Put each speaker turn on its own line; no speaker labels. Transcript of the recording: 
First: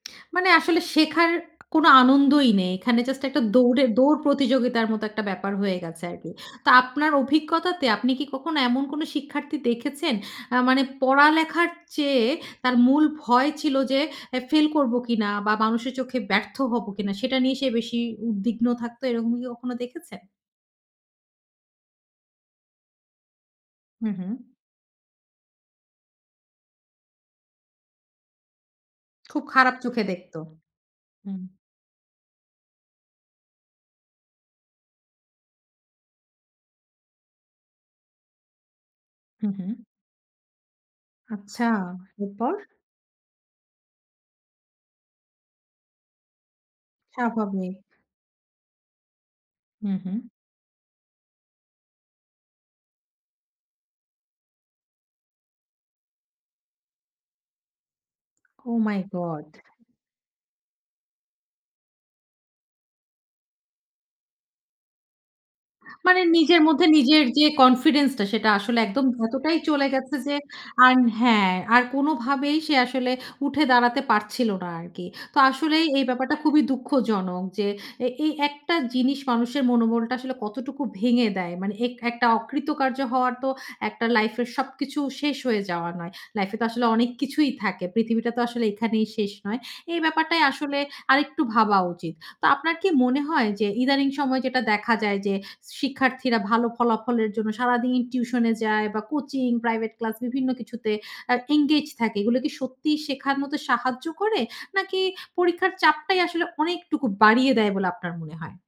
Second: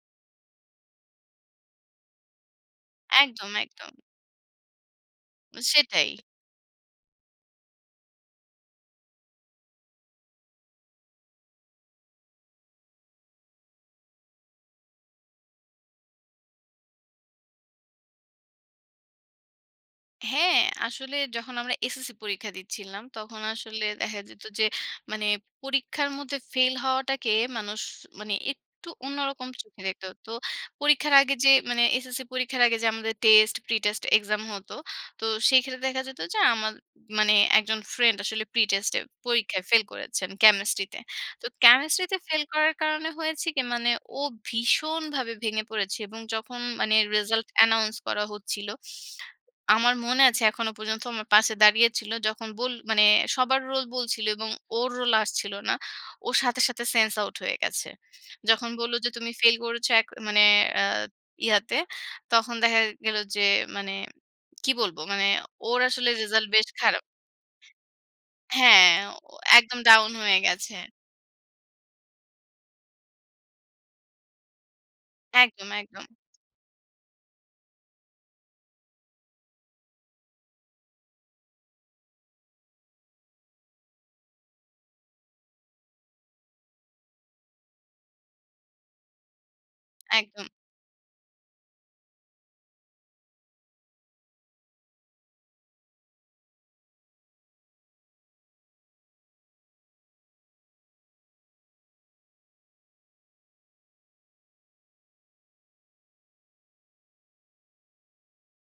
মানে আসলে শেখার কোন আনন্দই নেই। এখানে জাস্ট একটা
একদম,
দৌড়ে,
একদম।
দৌড় প্রতিযোগিতার মত একটা ব্যাপার হয়ে গেছে
সেটাই।
আরকি। তো আপনার অভিজ্ঞতাতে, আপনি কি কখনো এমন কোন শিক্ষার্থী দেখেছেন? আ মানে পড়ালেখার চেয়ে, তার মূল ভয় ছিল যে, এ ফেইল করব কিনা বা মানুষের চোখে ব্যর্থ হবো কিনা? সেটা নিয়ে সে বেশি উদ্বিগ্ন থাকতো, এরকম কি কখনো দেখেছেন?
হ্যাঁ। আসলে যখন আমরা এসএসসি পরীক্ষা দিচ্ছিলাম, তখন আসলে
হুম,
দেখা
হুম।
যেত যে, মানে পরীক্ষার মধ্যে ফেইল হওয়াটাকে মানুষ মানে একটু
খুব
অন্যরকম
খারাপ
চোখে
চোখে
দেখতে। তো
দেখত।
পরীক্ষার আগে
হুম।
যে, মানে এসএসসি পরীক্ষার আগে যে, আমাদের টেস্ট, প্রিটেস্ট এক্সাম হত। তো সেখানে দেখা যেত যে, আমার মানে একজন ফ্রেন্ড, আসলে প্রিটেস্ট এ,
হুম,
পরীক্ষায়
হুম।
ফেইল করেছেন, কেমিস্ট্রিতে। তো
আচ্ছা,
কেমিস্ট্রিতে ফেইল
এরপর?
করার কারণে হয়েছে কি? মানে, ও ভীষণভাবে ভেঙে পড়েছে এবং যখন মানে রিসাল্ট
স্বাভাবিক।
অ্যানাউন্স করা হচ্ছিল, আমার
হুম, হুম।
মনে আছে এখনো পর্যন্ত, আমার পাশে দাঁড়িয়েছিল। যখন বোল মানে সবার রোল বলছিল এবং ওর রোল আসছিল না, ওর সাথে, সাথে সেন্স আউট হয়ে গেছে। যখন
ওহ
বলল
মাই
যে, "তুমি
গড!
ফেইল করেছ এক মানে আ ইয়াতে" তখন দেখা গেল যে, মানে কি বলব? মানে ওর আসলে
মানে
রেজাল্ট
নিজের
বেশ
মধ্যে
খারাপ
নিজের যে কনফিডেন্সটা, সেটা আসলে
হ্যাঁ,
একদম
ও
এতটাই
একদম
চলে
ডাউন
গেছে যে,
হয়ে গেছে।
আর হ্যাঁ। আর কোনভাবেই সে আসলে উঠে দাঁড়াতে পারছিল না আরকি। তো
একদম,
আসলেই এই
একদম।
ব্যাপারটা খুবই দুঃখজনক যে, এই একটা জিনিস মানুষের মনোবলটা আসলে কতটুকু ভেঙে দেয়। মানে এক একটা অকৃতকার্য হওয়ার তো, একটা লাইফ এর সবকিছু শেষ হয়ে যাওয়া নয়। লাইফ এ তো আসলে অনেক কিছুই থাকে। পৃথিবীটা তো আসলে এখানেই শেষ নয়। এই ব্যাপারটাই
একদম।
আসলে আরেকটু ভাবা উচিত। তো আপনার কি মনে হয় যে, ইদানিং সময়ে যেটা দেখা যায় যে, শিক্ষার্থীরা ভালো ফলাফলের জন্য, সারাদিন টিউশনে যায় বা কোচিং, প্রাইভেট ক্লাস, বিভিন্ন কিছুতে আ এনগেজ থাকে, এগুলো কি সত্যিই শেখার মতো সাহায্য করে, নাকি পরীক্ষার চাপটাই আসলে অনেকটুকু বাড়িয়ে দেয়, বলে আপনার মনে হয়?